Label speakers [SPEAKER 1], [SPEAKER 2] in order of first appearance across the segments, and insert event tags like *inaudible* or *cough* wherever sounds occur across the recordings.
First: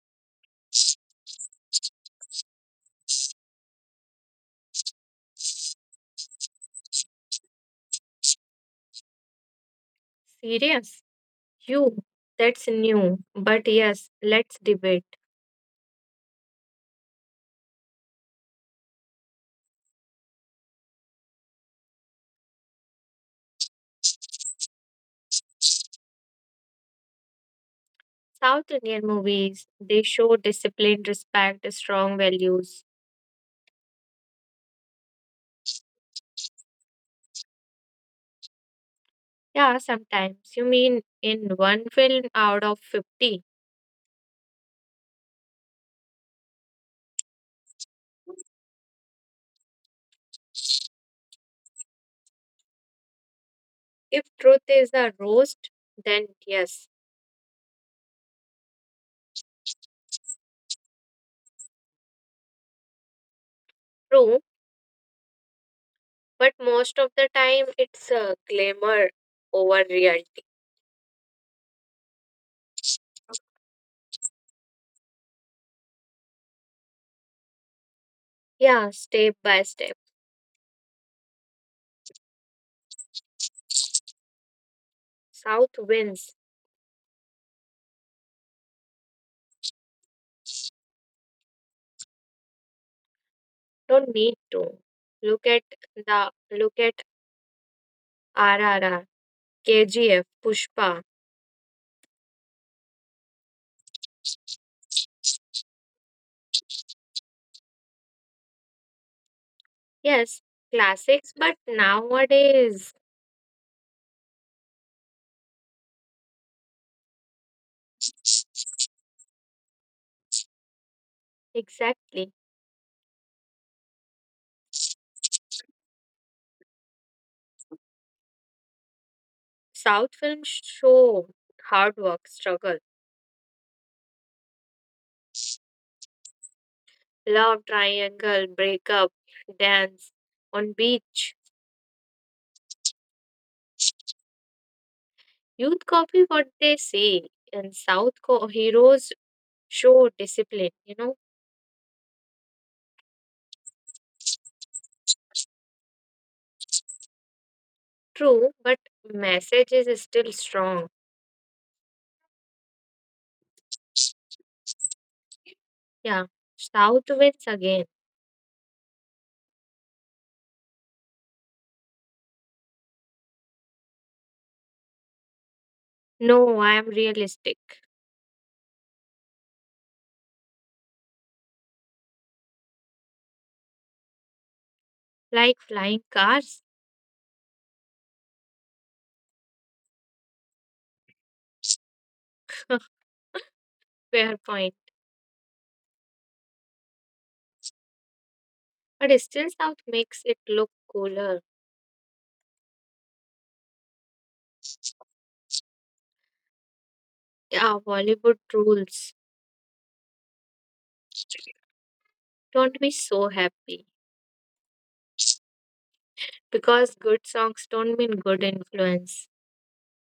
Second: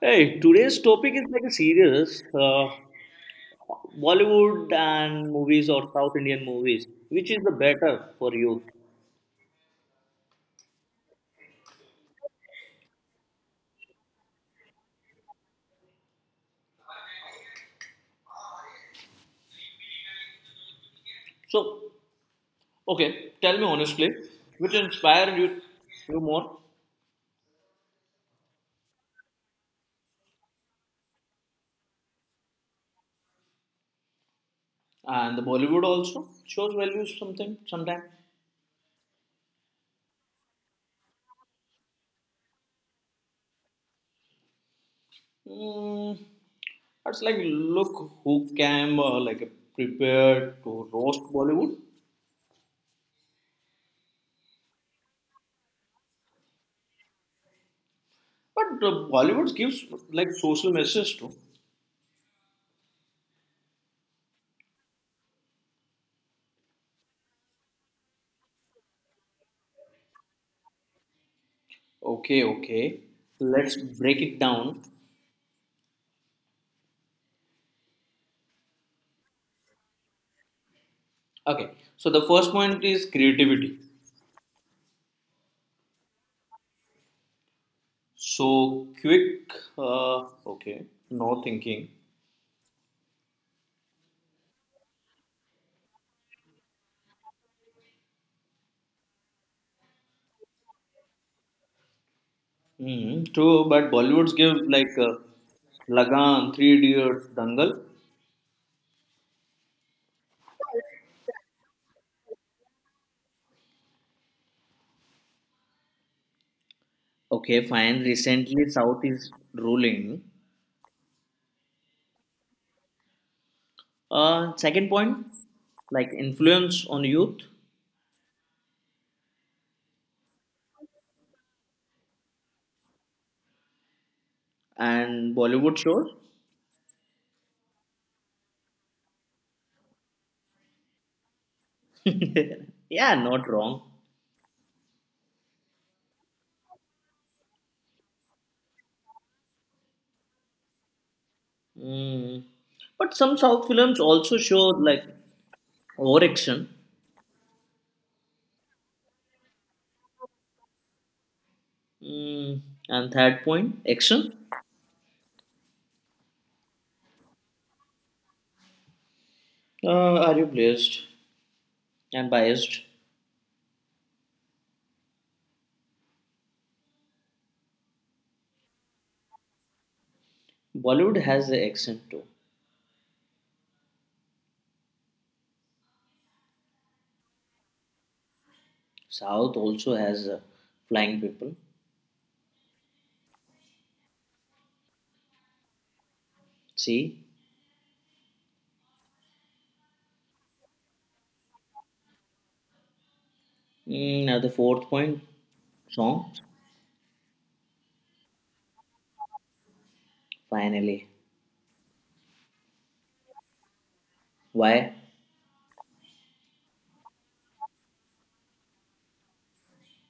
[SPEAKER 1] Hey, today's topic is like a serious Bollywood and movies or South Indian movies, which is the better for you?
[SPEAKER 2] Serious? You? That's new. But yes, let's debate.
[SPEAKER 1] So, okay, tell me honestly, which inspired you more?
[SPEAKER 2] South Indian movies, they show discipline, respect, strong values.
[SPEAKER 1] And the Bollywood also shows values something sometime.
[SPEAKER 2] Yeah, sometimes. You mean in one film out of 50?
[SPEAKER 1] Mm, it's like look who came like prepared to roast Bollywood,
[SPEAKER 2] If truth is a roast, then yes,
[SPEAKER 1] but the Bollywood gives like social message too.
[SPEAKER 2] true. But most of the time, it's a glamour over reality.
[SPEAKER 1] Okay, okay, let's break it down.
[SPEAKER 2] Yeah, step by step.
[SPEAKER 1] Okay, so the first point is creativity.
[SPEAKER 2] South wins.
[SPEAKER 1] So quick, uh, okay, no thinking.
[SPEAKER 2] Don't need to. Look at the look at RRR, KGF, Pushpa.
[SPEAKER 1] True, but Bollywoods give like Lagan, Three Idiots, Dangal.
[SPEAKER 2] Yes, classics, but nowadays,
[SPEAKER 1] Okay, fine. Recently, South is ruling.
[SPEAKER 2] exactly.
[SPEAKER 1] Second point, like influence on youth
[SPEAKER 2] South films show hard work, struggle,
[SPEAKER 1] and Bollywood shows.
[SPEAKER 2] love triangle, breakup, dance on beach.
[SPEAKER 1] *laughs* Yeah, not wrong.
[SPEAKER 2] Youth copy what they see, and heroes show discipline, you know.
[SPEAKER 1] Mm. But some South films also show like overreaction
[SPEAKER 2] True, but message is still strong.
[SPEAKER 1] Mm, and third point, action.
[SPEAKER 2] Yeah, South wins again.
[SPEAKER 1] Are you biased and biased?
[SPEAKER 2] No, I am realistic.
[SPEAKER 1] Bollywood has the accent too.
[SPEAKER 2] Like flying cars?
[SPEAKER 1] South also has flying people.
[SPEAKER 2] Fair point.
[SPEAKER 1] See.
[SPEAKER 2] But still, South makes it look cooler.
[SPEAKER 1] Now the fourth point, songs.
[SPEAKER 2] Yeah, Bollywood rules.
[SPEAKER 1] Finally,
[SPEAKER 2] Don't be so happy
[SPEAKER 1] why?
[SPEAKER 2] because good songs don't mean good influence.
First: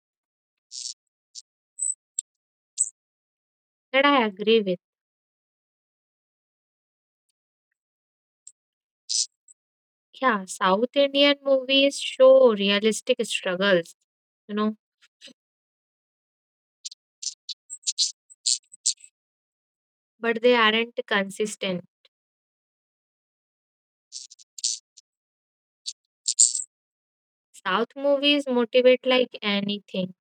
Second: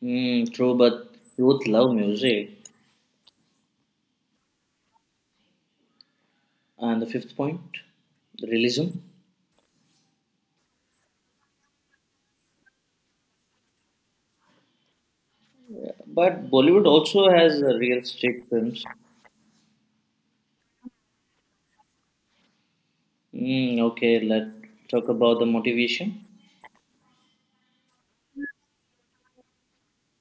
[SPEAKER 1] True, but youth love music.
[SPEAKER 2] That I agree with.
[SPEAKER 1] And the fifth point, realism.
[SPEAKER 2] Yeah, South Indian movies show realistic struggles, you know,
[SPEAKER 1] But Bollywood also has real strict films.
[SPEAKER 2] but they aren't consistent.
[SPEAKER 1] Okay, let's talk about the motivation.
[SPEAKER 2] South movies motivate like anything.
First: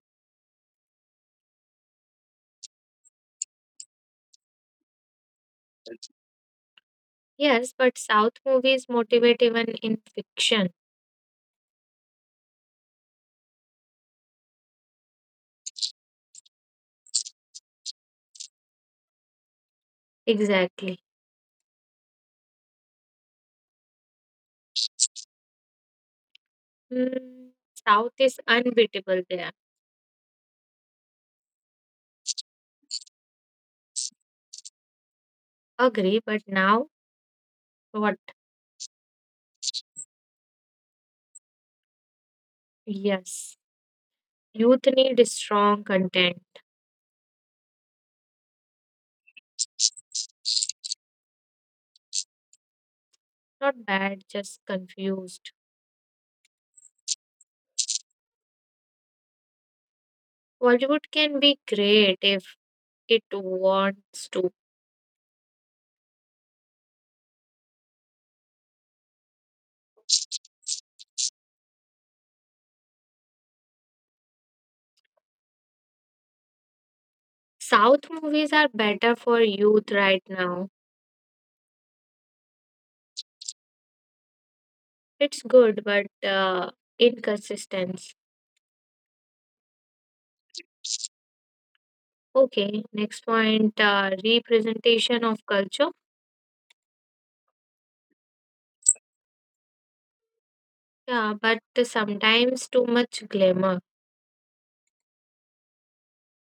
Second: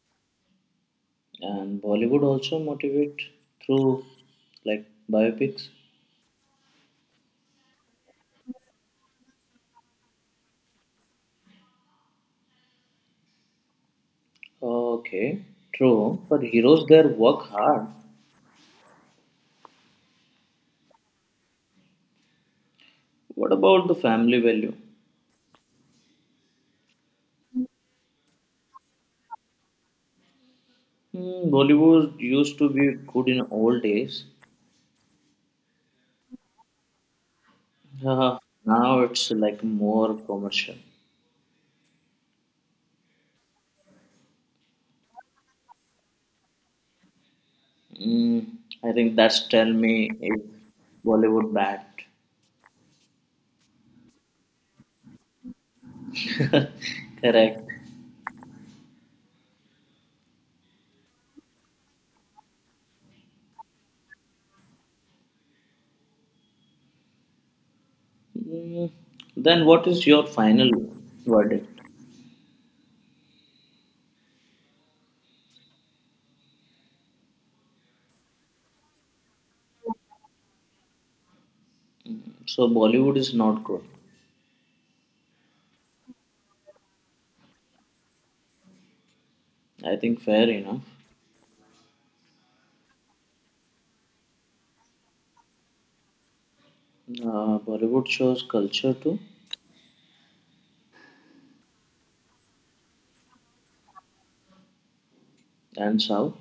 [SPEAKER 1] And Bollywood also motivate through like biopics.
[SPEAKER 2] Yes, but South movies motivate even in fiction.
[SPEAKER 1] Okay, true. But heroes there work hard.
[SPEAKER 2] Exactly.
[SPEAKER 1] What about the family value?
[SPEAKER 2] Hmm, South is unbeatable there.
[SPEAKER 1] Bollywood used to be good in old days.
[SPEAKER 2] Agree, but now what?
[SPEAKER 1] Uh, Now it's like more commercial.
[SPEAKER 2] Yes. Youth need strong content,
[SPEAKER 1] Mm, I think that's tell me if Bollywood bad.
[SPEAKER 2] not bad, just confused.
[SPEAKER 1] *laughs* Correct.
[SPEAKER 2] Bollywood can be great if it wants to.
[SPEAKER 1] Mm, then what is your final verdict?
[SPEAKER 2] South movies are better for youth right now.
[SPEAKER 1] So Bollywood is not good.
[SPEAKER 2] It's good, but inconsistent.
[SPEAKER 1] I think fair enough.
[SPEAKER 2] Okay, next point representation of culture.
[SPEAKER 1] Bollywood shows culture too,
[SPEAKER 2] Yeah, but sometimes too much glamour.
[SPEAKER 1] and South.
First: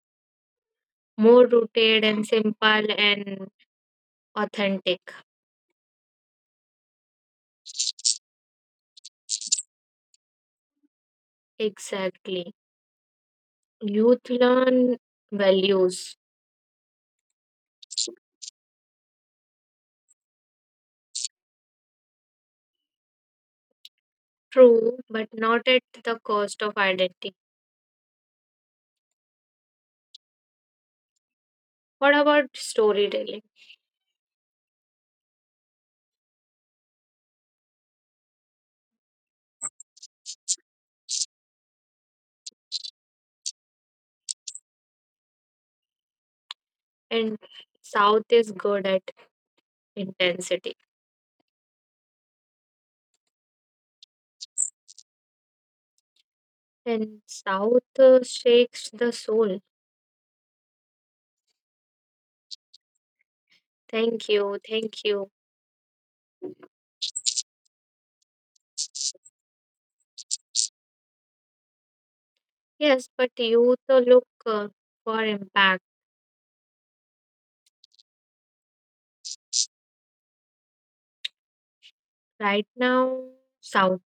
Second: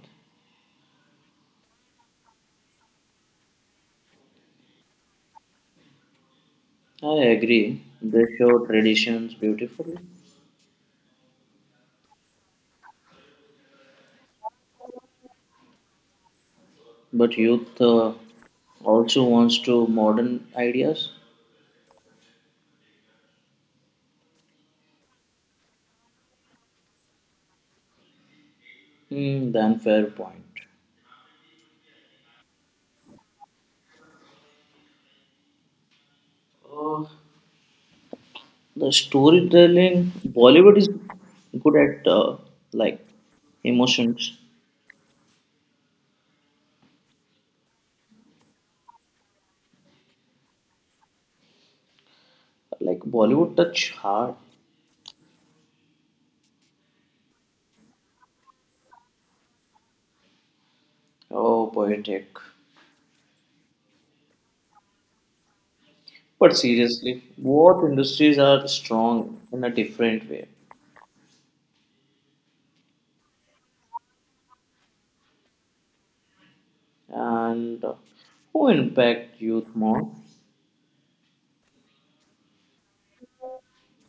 [SPEAKER 2] More rooted and simple and authentic.
[SPEAKER 1] I agree. They show traditions beautifully,
[SPEAKER 2] Exactly. Youth learn values.
[SPEAKER 1] but youth also wants to modern ideas.
[SPEAKER 2] True, but not at the cost of identity.
[SPEAKER 1] Then fair point.
[SPEAKER 2] What about storytelling?
[SPEAKER 1] The storytelling Bollywood is good at like emotions.
[SPEAKER 2] And South is good at intensity.
[SPEAKER 1] Like Bollywood touch heart.
[SPEAKER 2] And South shakes the soul.
[SPEAKER 1] Oh, poetic.
[SPEAKER 2] Thank you, thank you.
[SPEAKER 1] But seriously, both industries are strong in a different way.
[SPEAKER 2] Yes, but youth look for impact.
[SPEAKER 1] And who impact youth more
[SPEAKER 2] Right now, South,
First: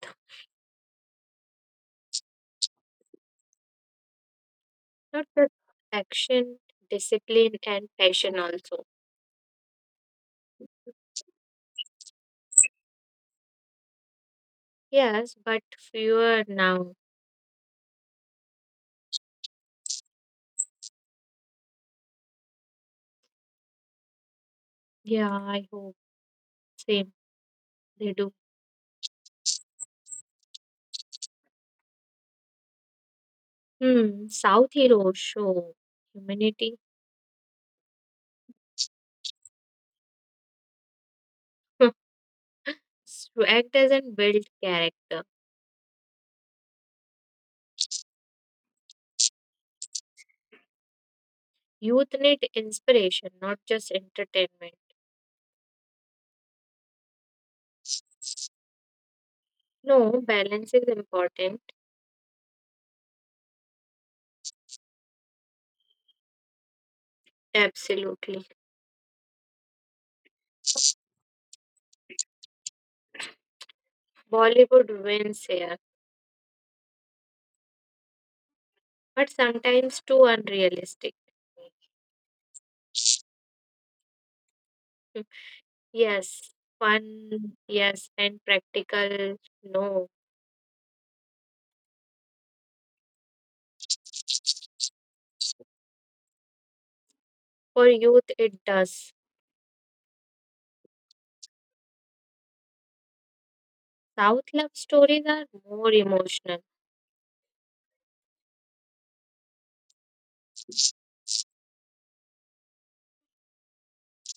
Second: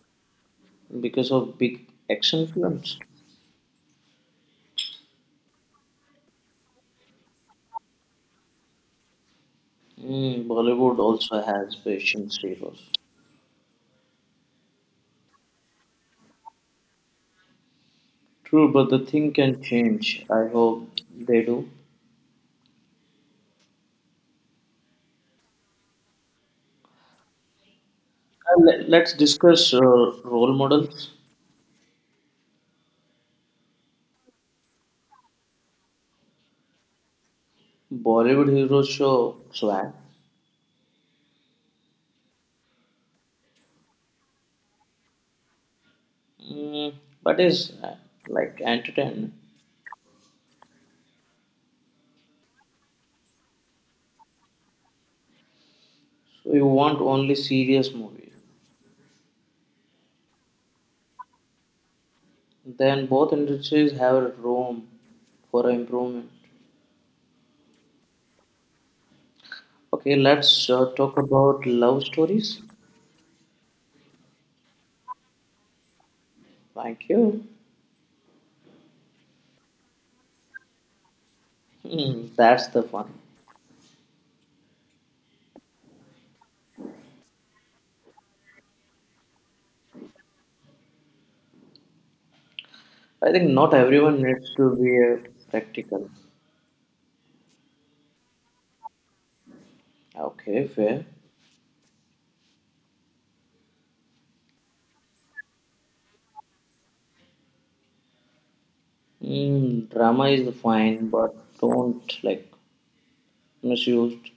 [SPEAKER 1] because of big action films?
[SPEAKER 2] not just action, discipline, and passion also.
[SPEAKER 1] Bollywood also has patience heroes.
[SPEAKER 2] Yes, but fewer now.
[SPEAKER 1] True, but the thing can change. I hope they do.
[SPEAKER 2] Yeah, I hope same. They do.
[SPEAKER 1] Let's discuss role models.
[SPEAKER 2] Hmm, South heroes show humanity.
[SPEAKER 1] Bollywood heroes show swag,
[SPEAKER 2] Purpose to act as and build character.
[SPEAKER 1] mm, but is like entertainment.
[SPEAKER 2] Youth need inspiration, not just entertainment.
[SPEAKER 1] So you want only serious movies.
[SPEAKER 2] No, balance is important.
[SPEAKER 1] Then both industries have room for improvement.
[SPEAKER 2] Absolutely.
[SPEAKER 1] Okay, let's talk about love stories.
[SPEAKER 2] Bollywood wins here,
[SPEAKER 1] Thank you.
[SPEAKER 2] but sometimes too unrealistic.
[SPEAKER 1] That's the fun.
[SPEAKER 2] *laughs* Yes, fun, yes, and practical, no.
[SPEAKER 1] I think not everyone needs to be a practical.
[SPEAKER 2] For youth, it does.
[SPEAKER 1] Okay, fair.
[SPEAKER 2] South love stories are more emotional.
[SPEAKER 1] Drama is fine, but don't like misused.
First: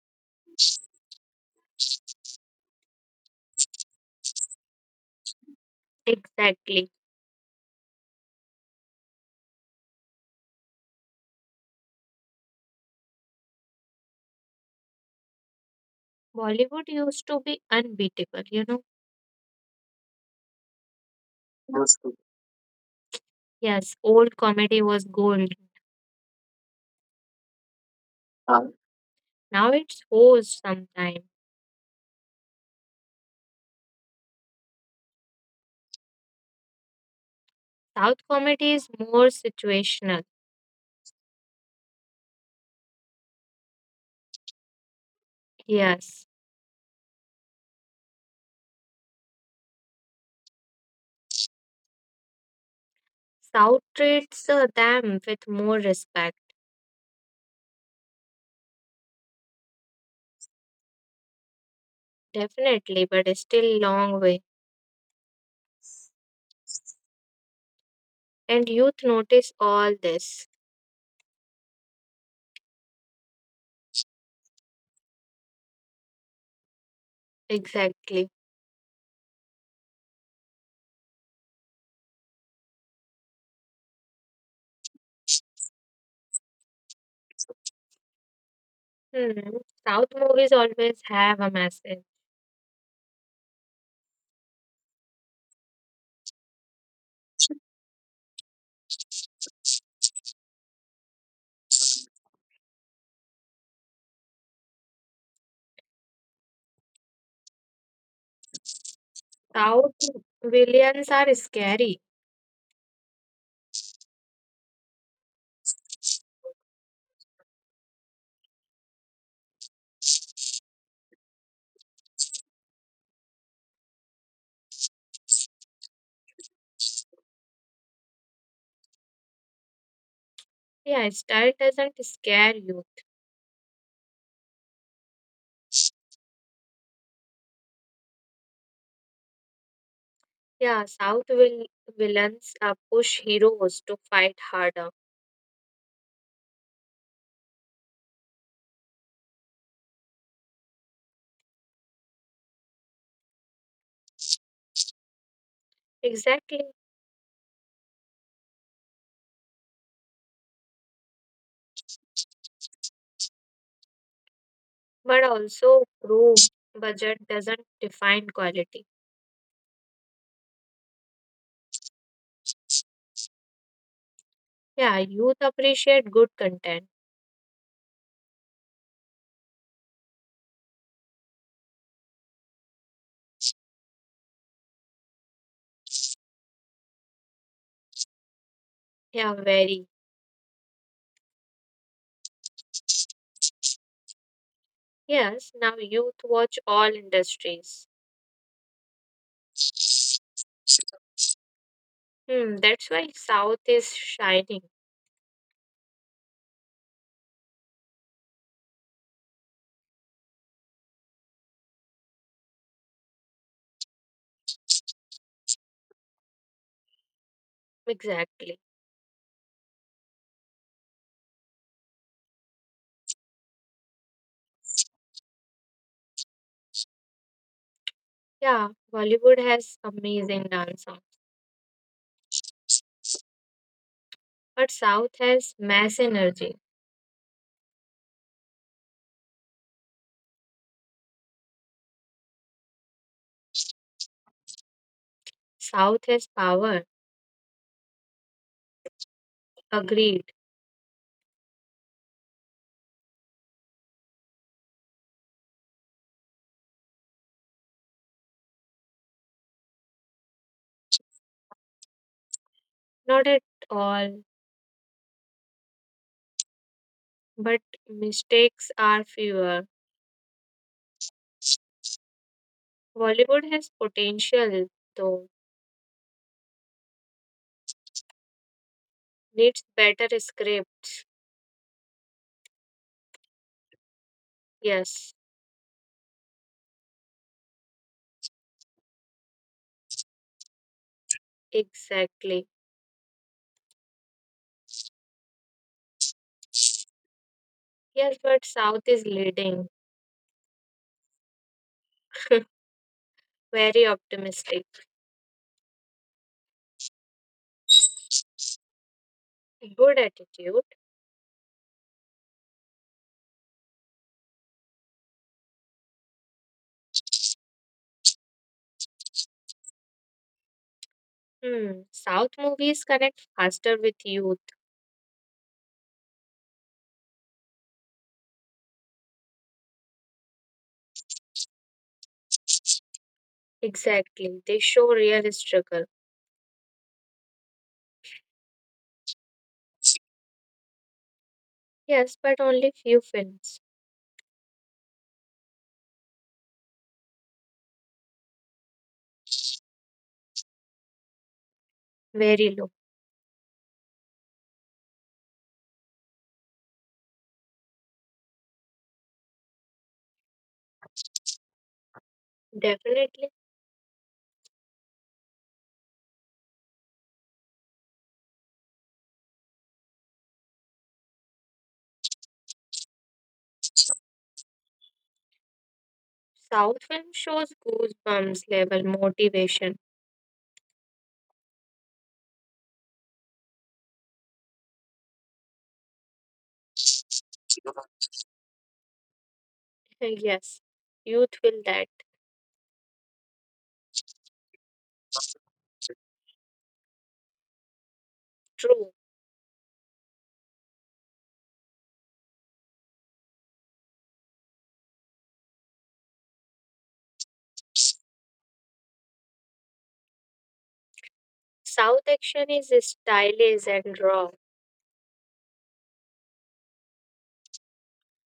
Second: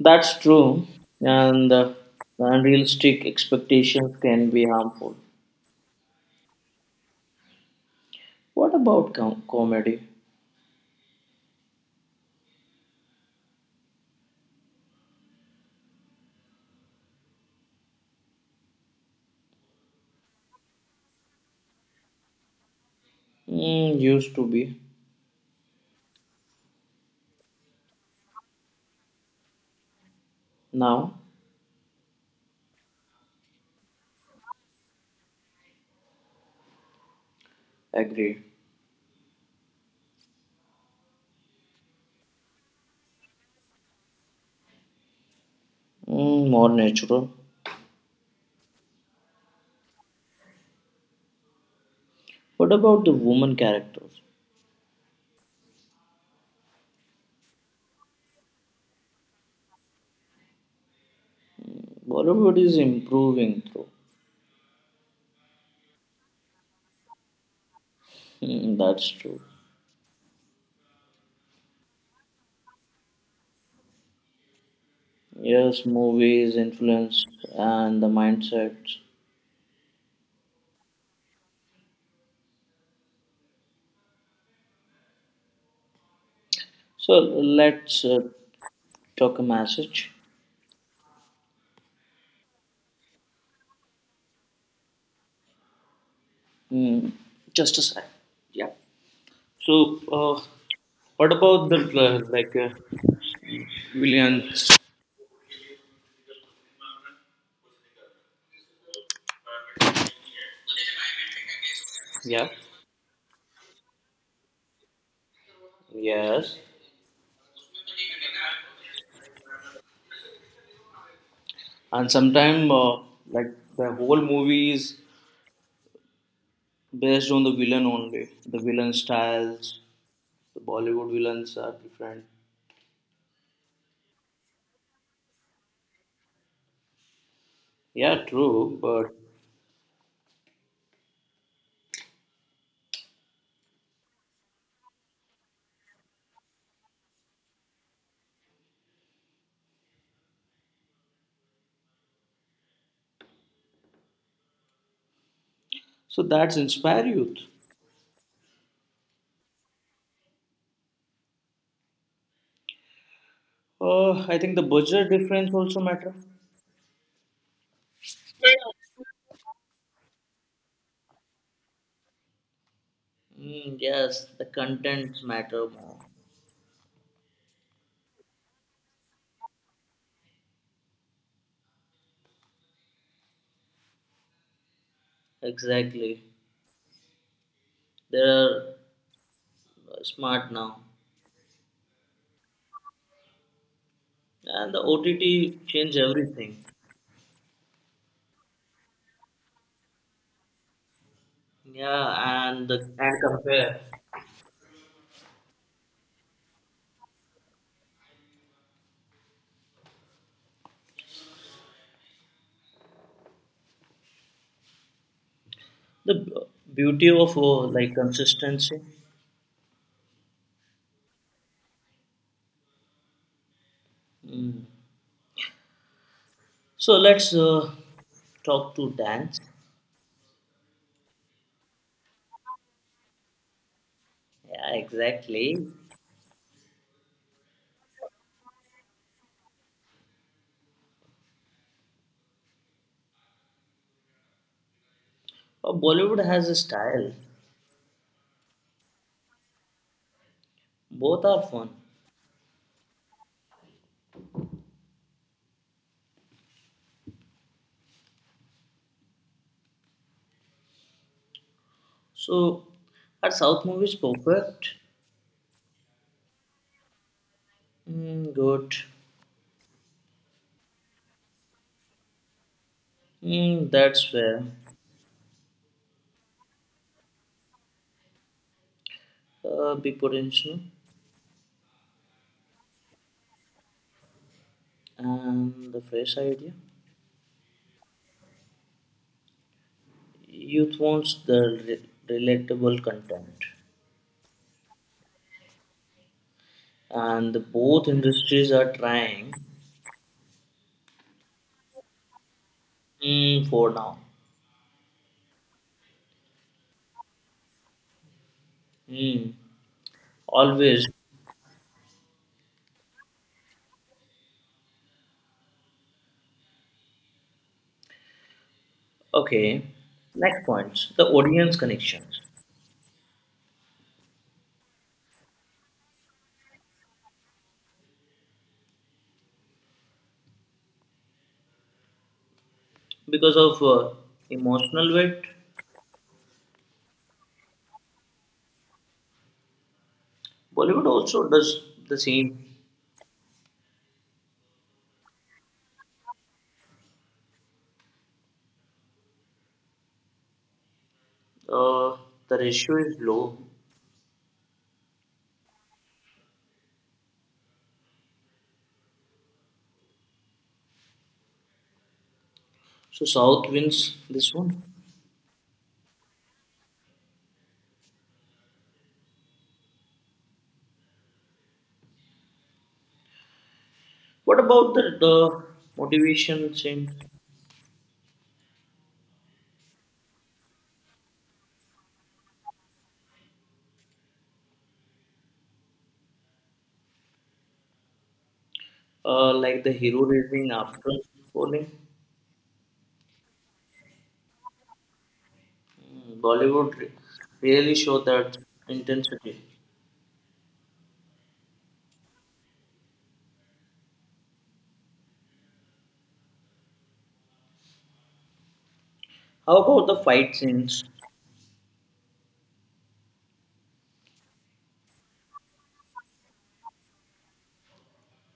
[SPEAKER 1] That's true, and unrealistic expectations can be harmful.
[SPEAKER 2] Exactly.
[SPEAKER 1] What about comedy?
[SPEAKER 2] Bollywood used to be unbeatable, you know. Yes,
[SPEAKER 1] Used
[SPEAKER 2] old
[SPEAKER 1] to be.
[SPEAKER 2] comedy was gold. Now it's forced
[SPEAKER 1] Now,
[SPEAKER 2] sometimes. South
[SPEAKER 1] agree.
[SPEAKER 2] comedy is more situational. Yes.
[SPEAKER 1] More natural. What about the woman
[SPEAKER 2] South
[SPEAKER 1] characters?
[SPEAKER 2] treats them with more respect,
[SPEAKER 1] Bollywood is
[SPEAKER 2] definitely, but it's
[SPEAKER 1] improving,
[SPEAKER 2] still
[SPEAKER 1] though.
[SPEAKER 2] long way. And youth
[SPEAKER 1] That's true.
[SPEAKER 2] notice all this.
[SPEAKER 1] Yes, movies, influence, and the
[SPEAKER 2] Exactly.
[SPEAKER 1] mindsets. So let's talk a
[SPEAKER 2] Hmm. South
[SPEAKER 1] message.
[SPEAKER 2] movies always have a message.
[SPEAKER 1] Hmm, just a sec. Yeah. So, what about the like villains?
[SPEAKER 2] South villains are scary.
[SPEAKER 1] Yeah. Yes. And sometimes, like the whole movie is based on the villain only. The villain styles, the
[SPEAKER 2] Yeah,
[SPEAKER 1] Bollywood
[SPEAKER 2] style
[SPEAKER 1] villains are
[SPEAKER 2] doesn't
[SPEAKER 1] different.
[SPEAKER 2] scare you.
[SPEAKER 1] Yeah, true, but
[SPEAKER 2] Yeah, South will villains push heroes to fight harder.
[SPEAKER 1] so that's
[SPEAKER 2] Exactly.
[SPEAKER 1] inspire youth. I think the budget
[SPEAKER 2] But
[SPEAKER 1] difference also
[SPEAKER 2] also
[SPEAKER 1] matter.
[SPEAKER 2] prove budget doesn't define quality.
[SPEAKER 1] Yes, the
[SPEAKER 2] Yeah,
[SPEAKER 1] contents
[SPEAKER 2] youth
[SPEAKER 1] matter more.
[SPEAKER 2] appreciate good content.
[SPEAKER 1] Exactly. They are
[SPEAKER 2] Yeah, very.
[SPEAKER 1] smart now. And the
[SPEAKER 2] Yes,
[SPEAKER 1] OTT
[SPEAKER 2] now
[SPEAKER 1] change
[SPEAKER 2] youth watch
[SPEAKER 1] everything.
[SPEAKER 2] all industries.
[SPEAKER 1] Yeah,
[SPEAKER 2] Hmm,
[SPEAKER 1] and the
[SPEAKER 2] that's why
[SPEAKER 1] and
[SPEAKER 2] South
[SPEAKER 1] compare
[SPEAKER 2] is shining.
[SPEAKER 1] the beauty of like
[SPEAKER 2] Exactly.
[SPEAKER 1] consistency. Mm. So let's
[SPEAKER 2] Yeah,
[SPEAKER 1] talk to dance.
[SPEAKER 2] Bollywood has amazing dance songs, but
[SPEAKER 1] Yeah,
[SPEAKER 2] South has
[SPEAKER 1] exactly.
[SPEAKER 2] mass energy. South
[SPEAKER 1] Bollywood
[SPEAKER 2] has
[SPEAKER 1] has a
[SPEAKER 2] power.
[SPEAKER 1] style.
[SPEAKER 2] Agreed.
[SPEAKER 1] Both are fun. So,
[SPEAKER 2] Not
[SPEAKER 1] are
[SPEAKER 2] at
[SPEAKER 1] South movies
[SPEAKER 2] all,
[SPEAKER 1] perfect?
[SPEAKER 2] but
[SPEAKER 1] Mm,
[SPEAKER 2] mistakes
[SPEAKER 1] good.
[SPEAKER 2] are fewer. Bollywood has
[SPEAKER 1] That's where
[SPEAKER 2] potential, though needs
[SPEAKER 1] big
[SPEAKER 2] better
[SPEAKER 1] potential
[SPEAKER 2] script. Yes,
[SPEAKER 1] and the fresh idea. Youth wants the
[SPEAKER 2] exactly.
[SPEAKER 1] relatable content, and the both
[SPEAKER 2] Yes, but
[SPEAKER 1] industries are
[SPEAKER 2] South is
[SPEAKER 1] trying
[SPEAKER 2] leading.
[SPEAKER 1] for
[SPEAKER 2] Very
[SPEAKER 1] now.
[SPEAKER 2] optimistic.
[SPEAKER 1] Mm,
[SPEAKER 2] Good attitude.
[SPEAKER 1] Always okay. Next points: the audience
[SPEAKER 2] Hmm.
[SPEAKER 1] connections
[SPEAKER 2] South movies connect faster with youth.
[SPEAKER 1] because of
[SPEAKER 2] Exactly. They show
[SPEAKER 1] emotional weight.
[SPEAKER 2] real struggle.
[SPEAKER 1] Bollywood also does the
[SPEAKER 2] Yes, but
[SPEAKER 1] same.
[SPEAKER 2] only few films.
[SPEAKER 1] Uh, the
[SPEAKER 2] Very low.
[SPEAKER 1] ratio is low So
[SPEAKER 2] Definitely.
[SPEAKER 1] South wins this one. What about the motivation
[SPEAKER 2] South
[SPEAKER 1] scenes,
[SPEAKER 2] film shows goosebumps level motivation.
[SPEAKER 1] like the
[SPEAKER 2] *laughs*
[SPEAKER 1] hero raising
[SPEAKER 2] Yes,
[SPEAKER 1] after
[SPEAKER 2] youth will
[SPEAKER 1] falling?
[SPEAKER 2] that.
[SPEAKER 1] Bollywood really show that
[SPEAKER 2] True.
[SPEAKER 1] intensity. How about the fight scenes
[SPEAKER 2] South action is stylish and raw,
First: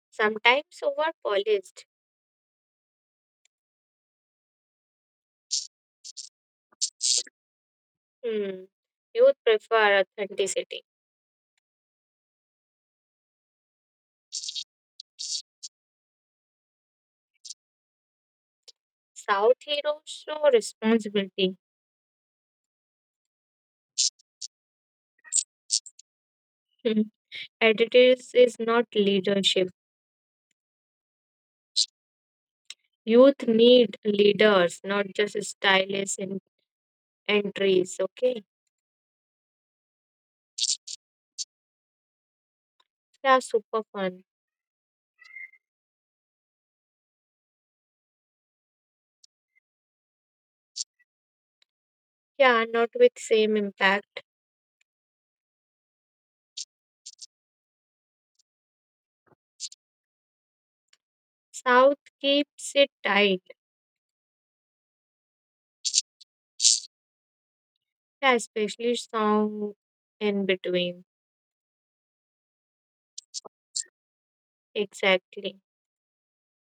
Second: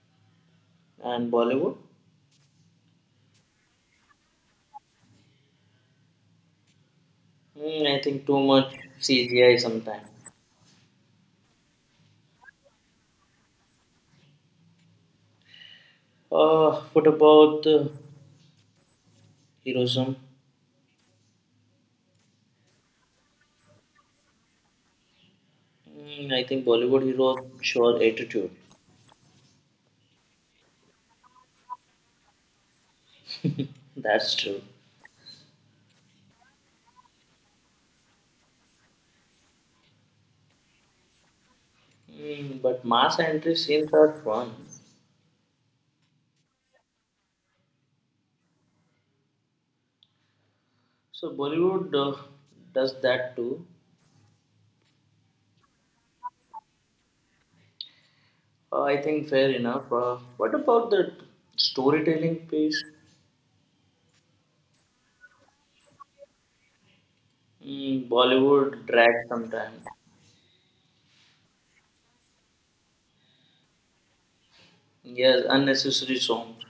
[SPEAKER 2] sometimes over
[SPEAKER 1] and Bollywood?
[SPEAKER 2] polished.
[SPEAKER 1] I think too
[SPEAKER 2] Hmm.
[SPEAKER 1] much
[SPEAKER 2] Youth
[SPEAKER 1] CGI
[SPEAKER 2] prefer
[SPEAKER 1] sometimes.
[SPEAKER 2] authenticity.
[SPEAKER 1] What about the
[SPEAKER 2] South heroes
[SPEAKER 1] heroism?
[SPEAKER 2] show responsibility.
[SPEAKER 1] I think
[SPEAKER 2] Hmm.
[SPEAKER 1] Bollywood heroes show
[SPEAKER 2] Attitudes
[SPEAKER 1] attitude.
[SPEAKER 2] is not leadership. Youth need
[SPEAKER 1] That's true.
[SPEAKER 2] leaders, not just stylists and entries. Okay.
[SPEAKER 1] But mass
[SPEAKER 2] Yeah,
[SPEAKER 1] entry
[SPEAKER 2] super
[SPEAKER 1] scenes are
[SPEAKER 2] fun.
[SPEAKER 1] fun. So Bollywood
[SPEAKER 2] Yeah, not
[SPEAKER 1] does
[SPEAKER 2] with
[SPEAKER 1] that
[SPEAKER 2] same
[SPEAKER 1] too.
[SPEAKER 2] impact.
[SPEAKER 1] I think fair enough. What about the
[SPEAKER 2] South
[SPEAKER 1] storytelling
[SPEAKER 2] keeps
[SPEAKER 1] piece?
[SPEAKER 2] it tight. Yeah,
[SPEAKER 1] Bollywood
[SPEAKER 2] especially
[SPEAKER 1] drags
[SPEAKER 2] song
[SPEAKER 1] sometimes.
[SPEAKER 2] in between.
[SPEAKER 1] Yes,
[SPEAKER 2] Exactly.
[SPEAKER 1] unnecessary songs.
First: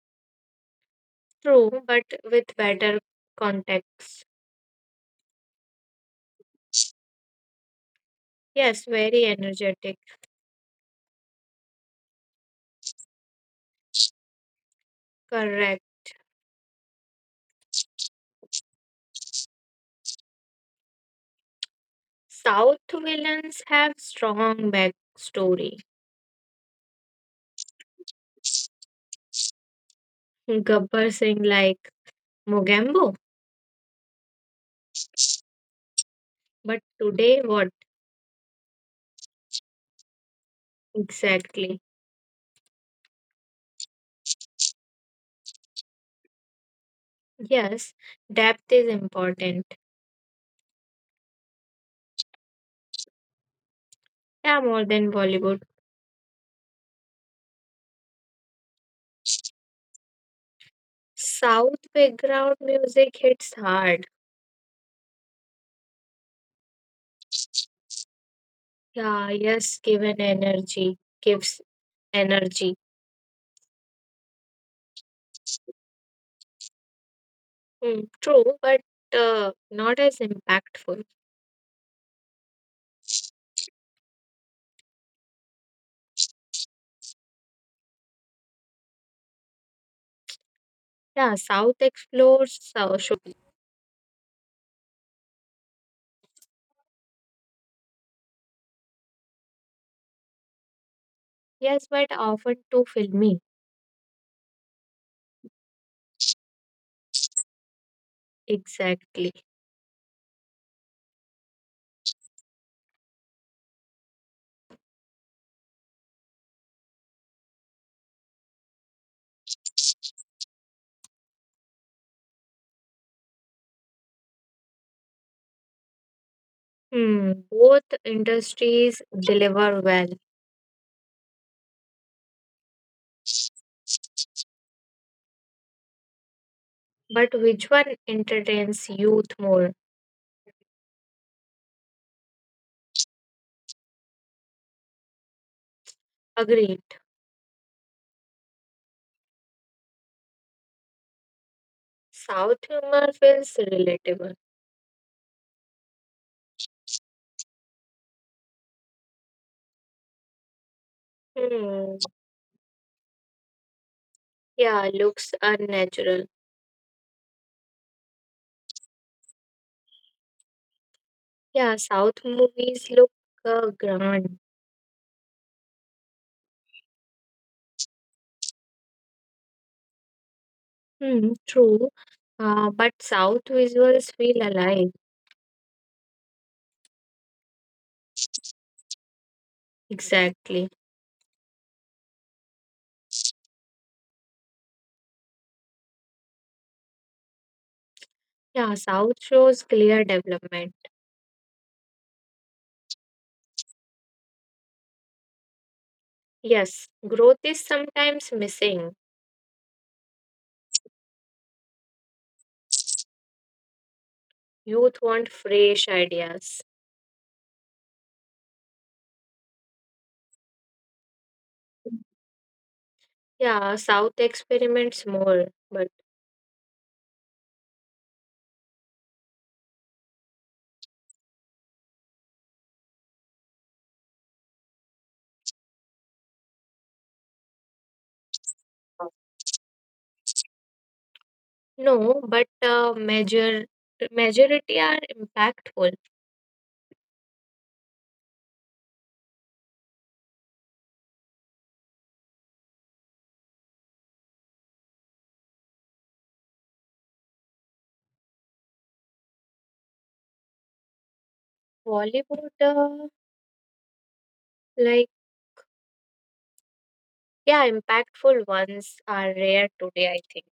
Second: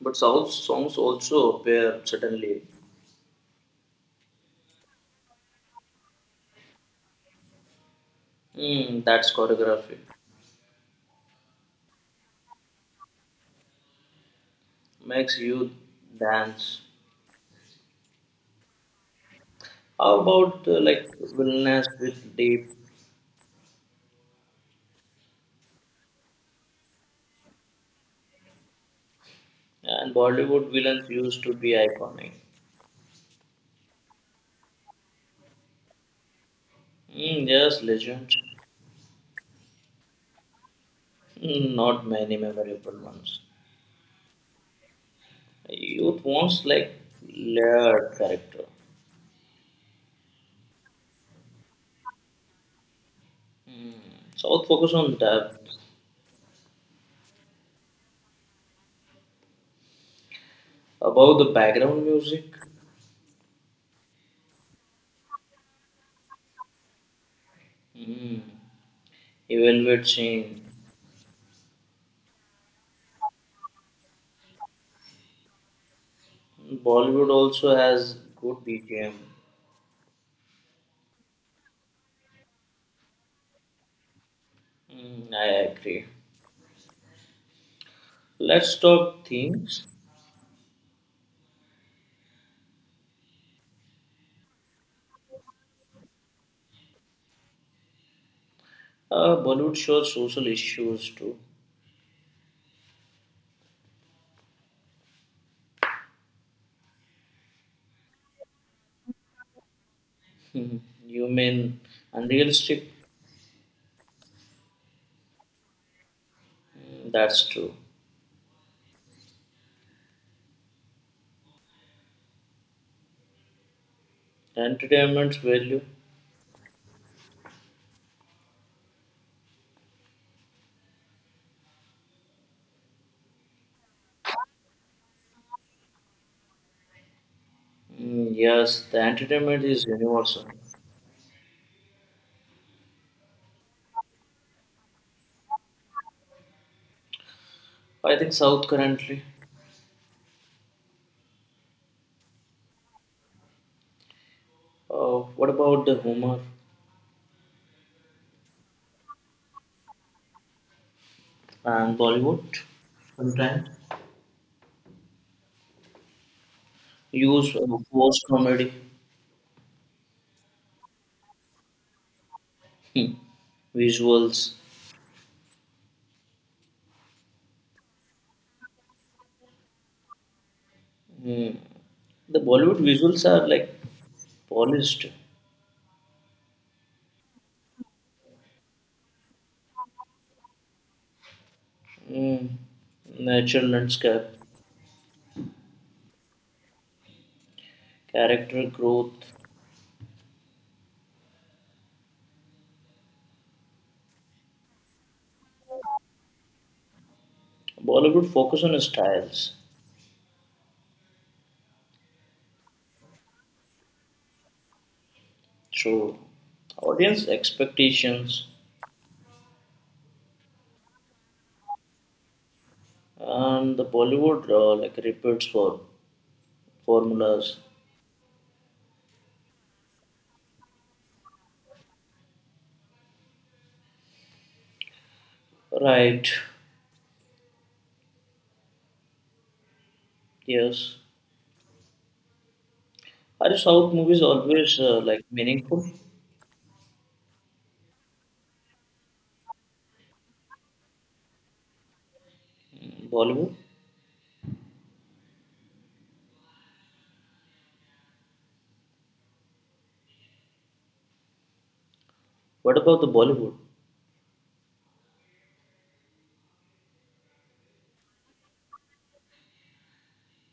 [SPEAKER 1] But South songs also
[SPEAKER 2] True,
[SPEAKER 1] appear
[SPEAKER 2] but with
[SPEAKER 1] suddenly.
[SPEAKER 2] better context. Yes, very
[SPEAKER 1] That's choreography.
[SPEAKER 2] energetic.
[SPEAKER 1] Makes you
[SPEAKER 2] Correct.
[SPEAKER 1] dance. How about like villainess with deep
[SPEAKER 2] South villains have strong backstory.
[SPEAKER 1] and Bollywood villains
[SPEAKER 2] Gabbar
[SPEAKER 1] used
[SPEAKER 2] Singh
[SPEAKER 1] to be
[SPEAKER 2] like
[SPEAKER 1] iconic.
[SPEAKER 2] Mogambo. But today what
[SPEAKER 1] Yes, legends.
[SPEAKER 2] exactly?
[SPEAKER 1] Not many memorable ones. Youth wants like
[SPEAKER 2] Yes,
[SPEAKER 1] layered character.
[SPEAKER 2] depth is important.
[SPEAKER 1] Mm.
[SPEAKER 2] Yeah,
[SPEAKER 1] South
[SPEAKER 2] more
[SPEAKER 1] focus
[SPEAKER 2] than
[SPEAKER 1] on depth,
[SPEAKER 2] Bollywood.
[SPEAKER 1] above the
[SPEAKER 2] South
[SPEAKER 1] background music,
[SPEAKER 2] background music hits hard.
[SPEAKER 1] mm.
[SPEAKER 2] Yeah, yes,
[SPEAKER 1] Evaluate
[SPEAKER 2] given
[SPEAKER 1] change.
[SPEAKER 2] energy. Gives energy.
[SPEAKER 1] Bollywood also
[SPEAKER 2] Hmm,
[SPEAKER 1] has
[SPEAKER 2] true,
[SPEAKER 1] good
[SPEAKER 2] but
[SPEAKER 1] BGM.
[SPEAKER 2] not as impactful.
[SPEAKER 1] I agree. Let's talk themes.
[SPEAKER 2] Yeah, South explores so, should-
[SPEAKER 1] Bollywood shows social issues too.
[SPEAKER 2] Yes, but often too filmy. Exactly.
[SPEAKER 1] Mhm. Human, unrealistic. That's true. Entertainment's value.
[SPEAKER 2] Hmm, both industries deliver well, but which one
[SPEAKER 1] Yes,
[SPEAKER 2] entertains
[SPEAKER 1] the
[SPEAKER 2] youth
[SPEAKER 1] entertainment
[SPEAKER 2] more?
[SPEAKER 1] is universal.
[SPEAKER 2] Agreed.
[SPEAKER 1] I think South currently.
[SPEAKER 2] South humor feels relatable.
[SPEAKER 1] What about the humor and
[SPEAKER 2] Hmm,
[SPEAKER 1] Bollywood? Sometimes
[SPEAKER 2] yeah, looks unnatural.
[SPEAKER 1] use forced comedy
[SPEAKER 2] Yeah, South movies look
[SPEAKER 1] hmm,
[SPEAKER 2] grand.
[SPEAKER 1] visuals.
[SPEAKER 2] Hmm,
[SPEAKER 1] Hmm.
[SPEAKER 2] true.
[SPEAKER 1] The Bollywood
[SPEAKER 2] But
[SPEAKER 1] visuals
[SPEAKER 2] South
[SPEAKER 1] are like
[SPEAKER 2] visuals feel alive.
[SPEAKER 1] polished,
[SPEAKER 2] Exactly.
[SPEAKER 1] hmm, natural landscape, character
[SPEAKER 2] Yeah, South
[SPEAKER 1] growth.
[SPEAKER 2] shows clear development. Yes, growth is
[SPEAKER 1] Bollywood
[SPEAKER 2] sometimes
[SPEAKER 1] focus on
[SPEAKER 2] missing.
[SPEAKER 1] styles
[SPEAKER 2] Youth want fresh
[SPEAKER 1] through
[SPEAKER 2] ideas.
[SPEAKER 1] audience expectations,
[SPEAKER 2] Yeah,
[SPEAKER 1] and the
[SPEAKER 2] South
[SPEAKER 1] Bollywood like
[SPEAKER 2] experiments
[SPEAKER 1] repeats
[SPEAKER 2] more,
[SPEAKER 1] for
[SPEAKER 2] but
[SPEAKER 1] formulas. Right?
[SPEAKER 2] uh,
[SPEAKER 1] Yes.
[SPEAKER 2] no, but
[SPEAKER 1] Are
[SPEAKER 2] major
[SPEAKER 1] South movies always
[SPEAKER 2] majority are
[SPEAKER 1] like meaningful?
[SPEAKER 2] impactful.
[SPEAKER 1] Bollywood?
[SPEAKER 2] Bollywood,
[SPEAKER 1] What about the Bollywood?
[SPEAKER 2] like yeah, impactful ones are rare today. I think.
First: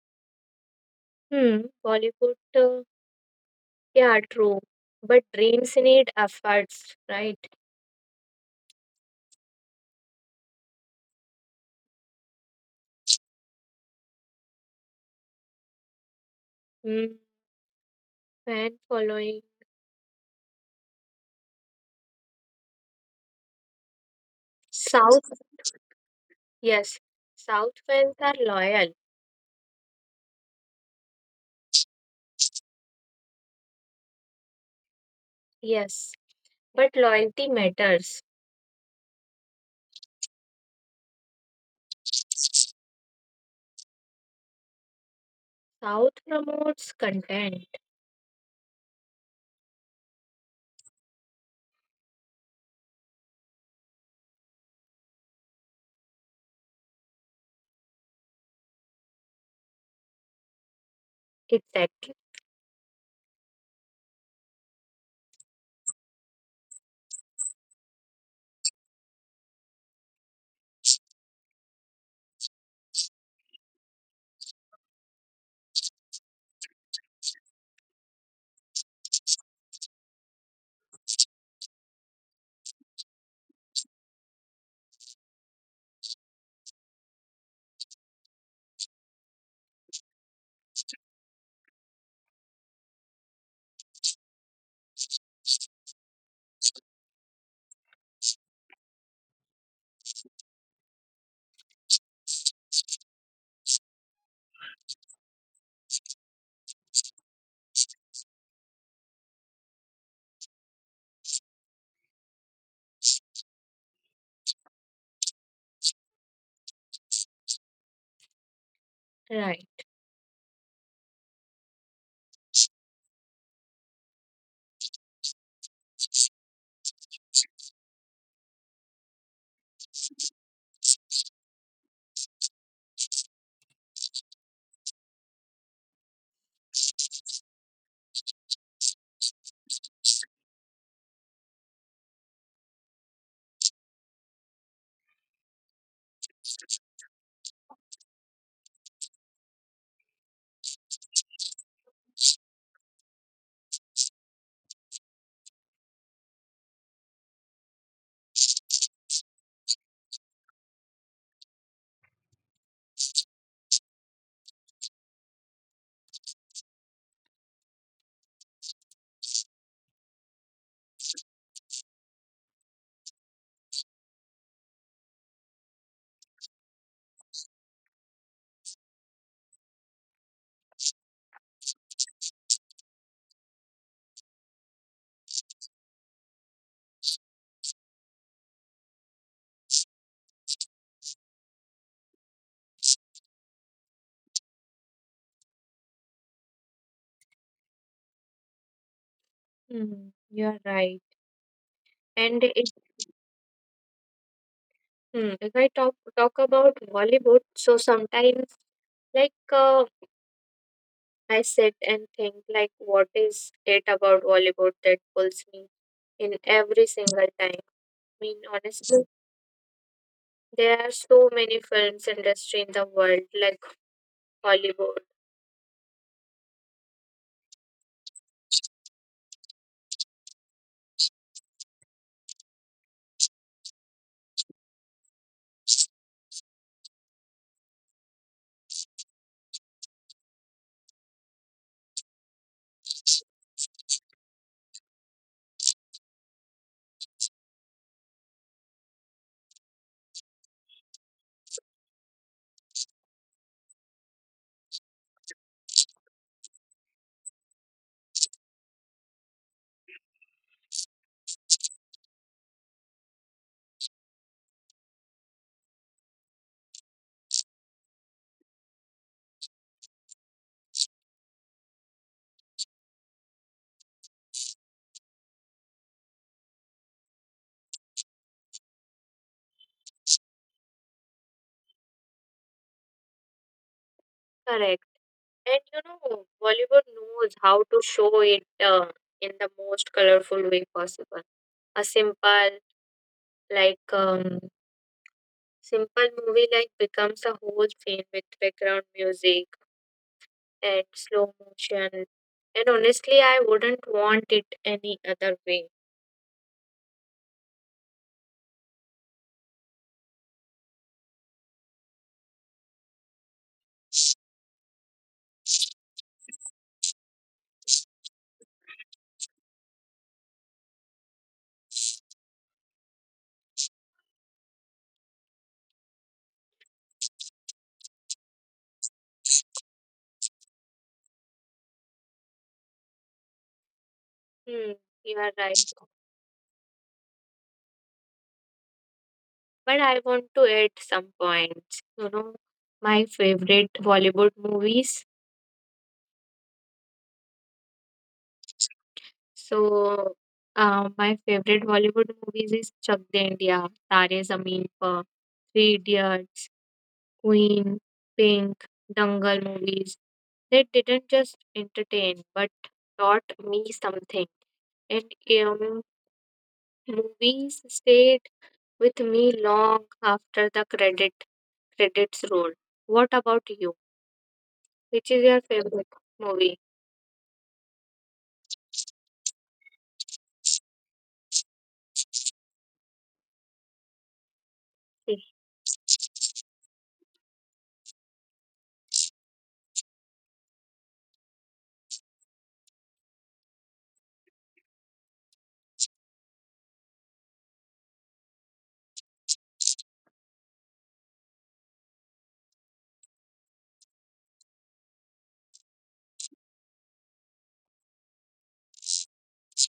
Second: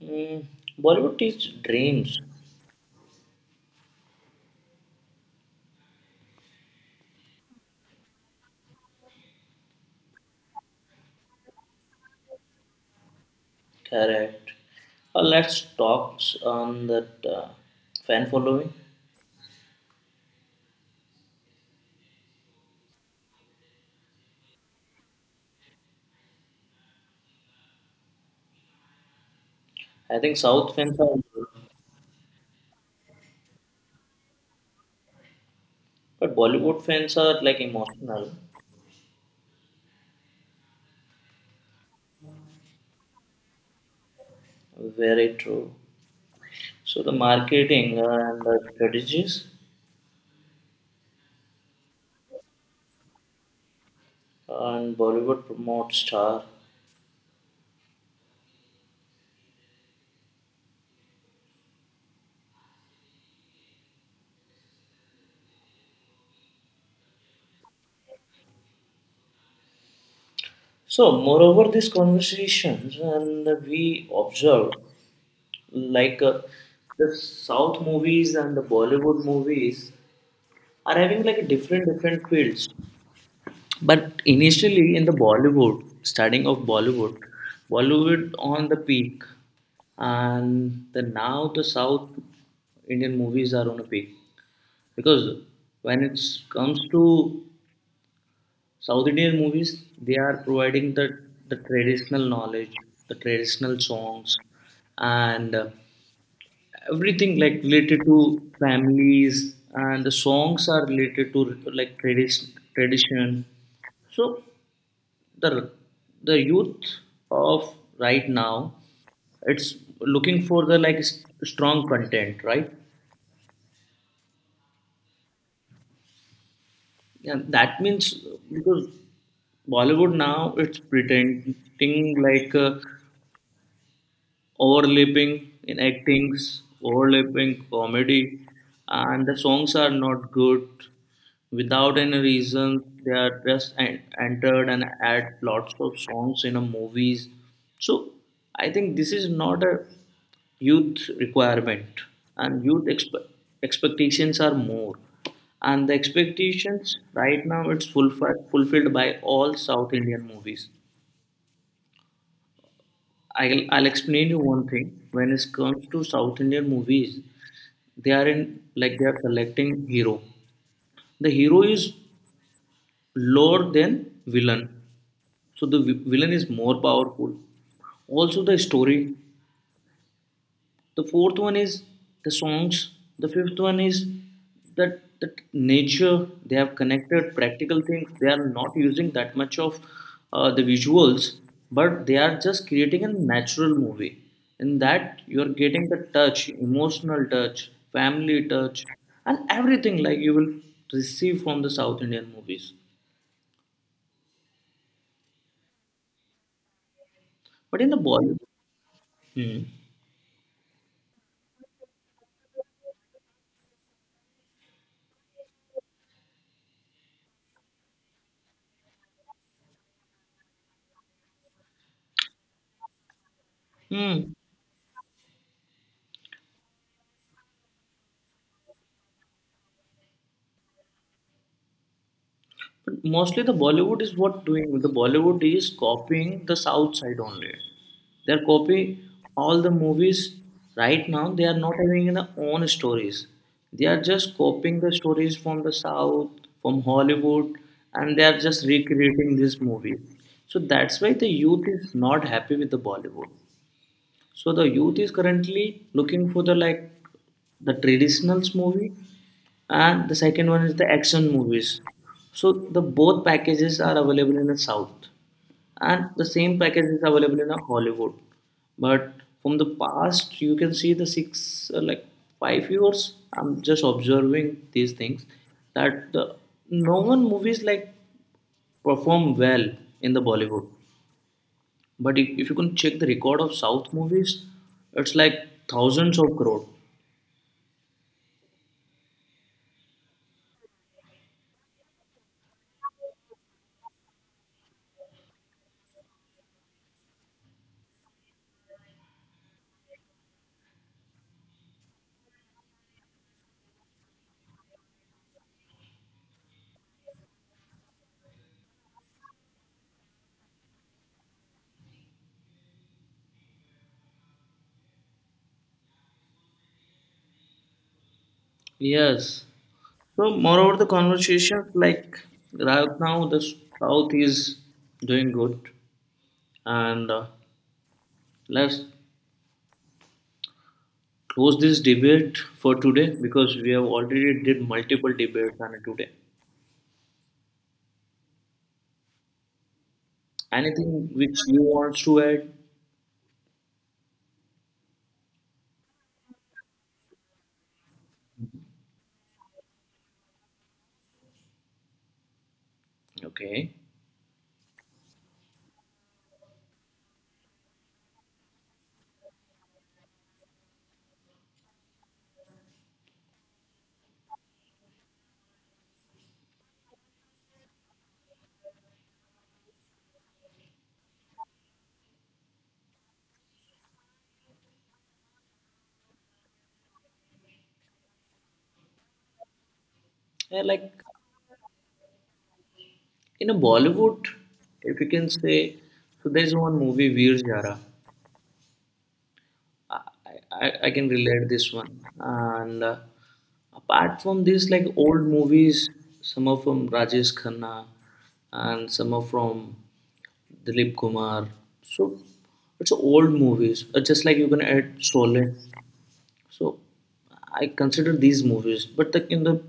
[SPEAKER 1] Mm, Bollywood is
[SPEAKER 2] Hmm.
[SPEAKER 1] dreams,
[SPEAKER 2] Bollywood, yeah, true, but dreams need efforts, right?
[SPEAKER 1] correct. Let's talk on that
[SPEAKER 2] Hmm.
[SPEAKER 1] fan following.
[SPEAKER 2] Fan following South, yes, South fans are loyal.
[SPEAKER 1] I think South fans are, good,
[SPEAKER 2] Yes,
[SPEAKER 1] but Bollywood
[SPEAKER 2] but
[SPEAKER 1] fans are
[SPEAKER 2] loyalty
[SPEAKER 1] like
[SPEAKER 2] matters.
[SPEAKER 1] emotional. Very true.
[SPEAKER 2] South promotes
[SPEAKER 1] So the
[SPEAKER 2] content.
[SPEAKER 1] marketing and the strategies and Bollywood promotes star.
[SPEAKER 2] Exactly.
[SPEAKER 1] So moreover, these conversations and we observe like the South movies and the Bollywood movies are having like different fields. But initially in the Bollywood, starting of Bollywood, Bollywood on the peak, and the now the South Indian movies are on a peak because when it comes to South Indian movies, they are providing the traditional knowledge, the traditional songs, and everything like related to families and the songs are related to like tradition so the the youth of right now it's
[SPEAKER 2] Right.
[SPEAKER 1] looking for the like strong content right and that means because Bollywood now it's pretending like overlapping in actings, overlapping comedy, and the songs are not good without any reason. They are just entered and add lots of songs in a movies. So I think this is not a youth requirement, and youth expectations are more. And the expectations right now it's full fulfilled by all South Indian movies. I'll explain you one thing. When it comes to South Indian movies, they are in like they are selecting hero. The hero is lower than villain, so the villain is more powerful. Also, the story the fourth one is the songs the fifth one is that the nature they have connected practical things they are not using that much of the visuals but they are just creating a natural movie in that you are getting the touch emotional touch family touch and everything
[SPEAKER 2] Hmm,
[SPEAKER 1] like you will
[SPEAKER 2] you're right.
[SPEAKER 1] receive from the South Indian
[SPEAKER 2] And
[SPEAKER 1] movies
[SPEAKER 2] it's, hmm, if I talk about Bollywood, so
[SPEAKER 1] but in the Bollywood
[SPEAKER 2] sometimes like
[SPEAKER 1] Hmm.
[SPEAKER 2] I sit and think like what is it about Bollywood that pulls me in every single time. I mean, honestly, there are so many films industry in the world like
[SPEAKER 1] Hmm.
[SPEAKER 2] Hollywood,
[SPEAKER 1] But mostly the Bollywood is what doing. The Bollywood is copying the South side only. They're copying all the movies right now. They are not having their own stories. They are just copying the stories from the South, from Hollywood, and they are just recreating these movies. So that's why the youth is not happy with the Bollywood. So the youth is currently looking for the like the traditionals movie and the second one is the action movies. So the both packages are available in the South and the same package is available in the Hollywood. But from the past you can see the six like 5 years I'm just observing these things that the no one movies like perform well in the Bollywood. But if you can check the record of South movies,
[SPEAKER 2] correct.
[SPEAKER 1] it's like
[SPEAKER 2] And you
[SPEAKER 1] thousands
[SPEAKER 2] know,
[SPEAKER 1] of crore.
[SPEAKER 2] Bollywood knows how to show it in the most colorful way possible. A simple like um, simple movie like becomes a whole scene with background music and slow motion. And honestly, I wouldn't want it any other way.
[SPEAKER 1] Yes. So moreover, the conversation like right now the South is doing good, and let's close this debate for today because we have already did
[SPEAKER 2] Hmm,
[SPEAKER 1] multiple
[SPEAKER 2] you are
[SPEAKER 1] debates
[SPEAKER 2] right.
[SPEAKER 1] on it today.
[SPEAKER 2] But I want to add
[SPEAKER 1] Anything
[SPEAKER 2] some
[SPEAKER 1] which you
[SPEAKER 2] points.
[SPEAKER 1] want
[SPEAKER 2] You
[SPEAKER 1] to
[SPEAKER 2] know,
[SPEAKER 1] add?
[SPEAKER 2] my favorite Bollywood movies. So, my favorite Bollywood movies is Chak De India,
[SPEAKER 1] Okay.
[SPEAKER 2] Tare Zameen Par, Three Idiots, Queen, Pink, Dangal movies. They didn't just entertain, but taught me something. And um, movies stayed with me long after the credits roll. What about you? Which is your favorite movie?
[SPEAKER 1] Yeah, like in a Bollywood, if you can say, so there's one movie Veer Jara. I, I can relate this one. And apart from this, like old movies, some are from Rajesh Khanna and some are from Dilip Kumar. So it's old movies. Just like you can add Sole. So I consider these movies, but like in the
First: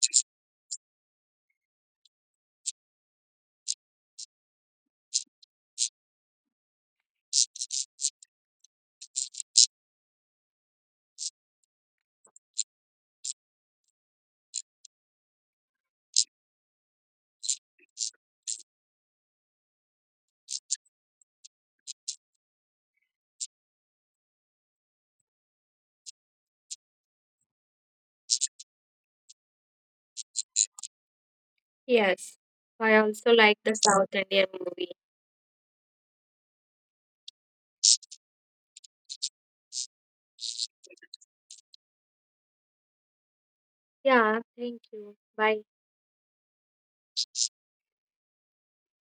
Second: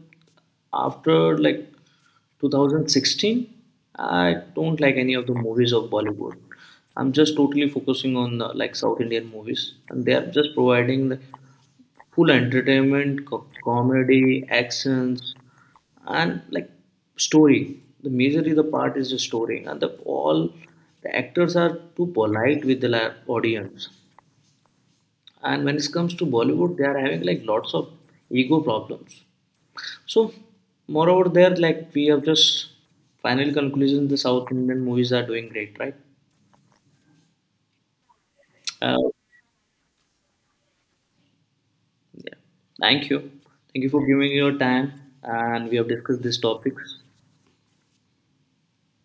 [SPEAKER 1] after like 2016, I don't like any of the movies of Bollywood. I'm just totally focusing on like South Indian movies, and they are just providing the full entertainment, comedy, actions, and like story. The majorly the part is the story, and the all the actors are too polite with the audience and when it comes to Bollywood they are having like lots of ego problems. So moreover there like we have
[SPEAKER 2] Yes,
[SPEAKER 1] just
[SPEAKER 2] I also
[SPEAKER 1] final
[SPEAKER 2] like the
[SPEAKER 1] conclusion,
[SPEAKER 2] South
[SPEAKER 1] the
[SPEAKER 2] Indian
[SPEAKER 1] South Indian
[SPEAKER 2] movie.
[SPEAKER 1] movies are doing great, right. uh, Thank you thank you for giving
[SPEAKER 2] Yeah,
[SPEAKER 1] your
[SPEAKER 2] thank
[SPEAKER 1] time,
[SPEAKER 2] you. Bye.
[SPEAKER 1] and we have discussed these topics.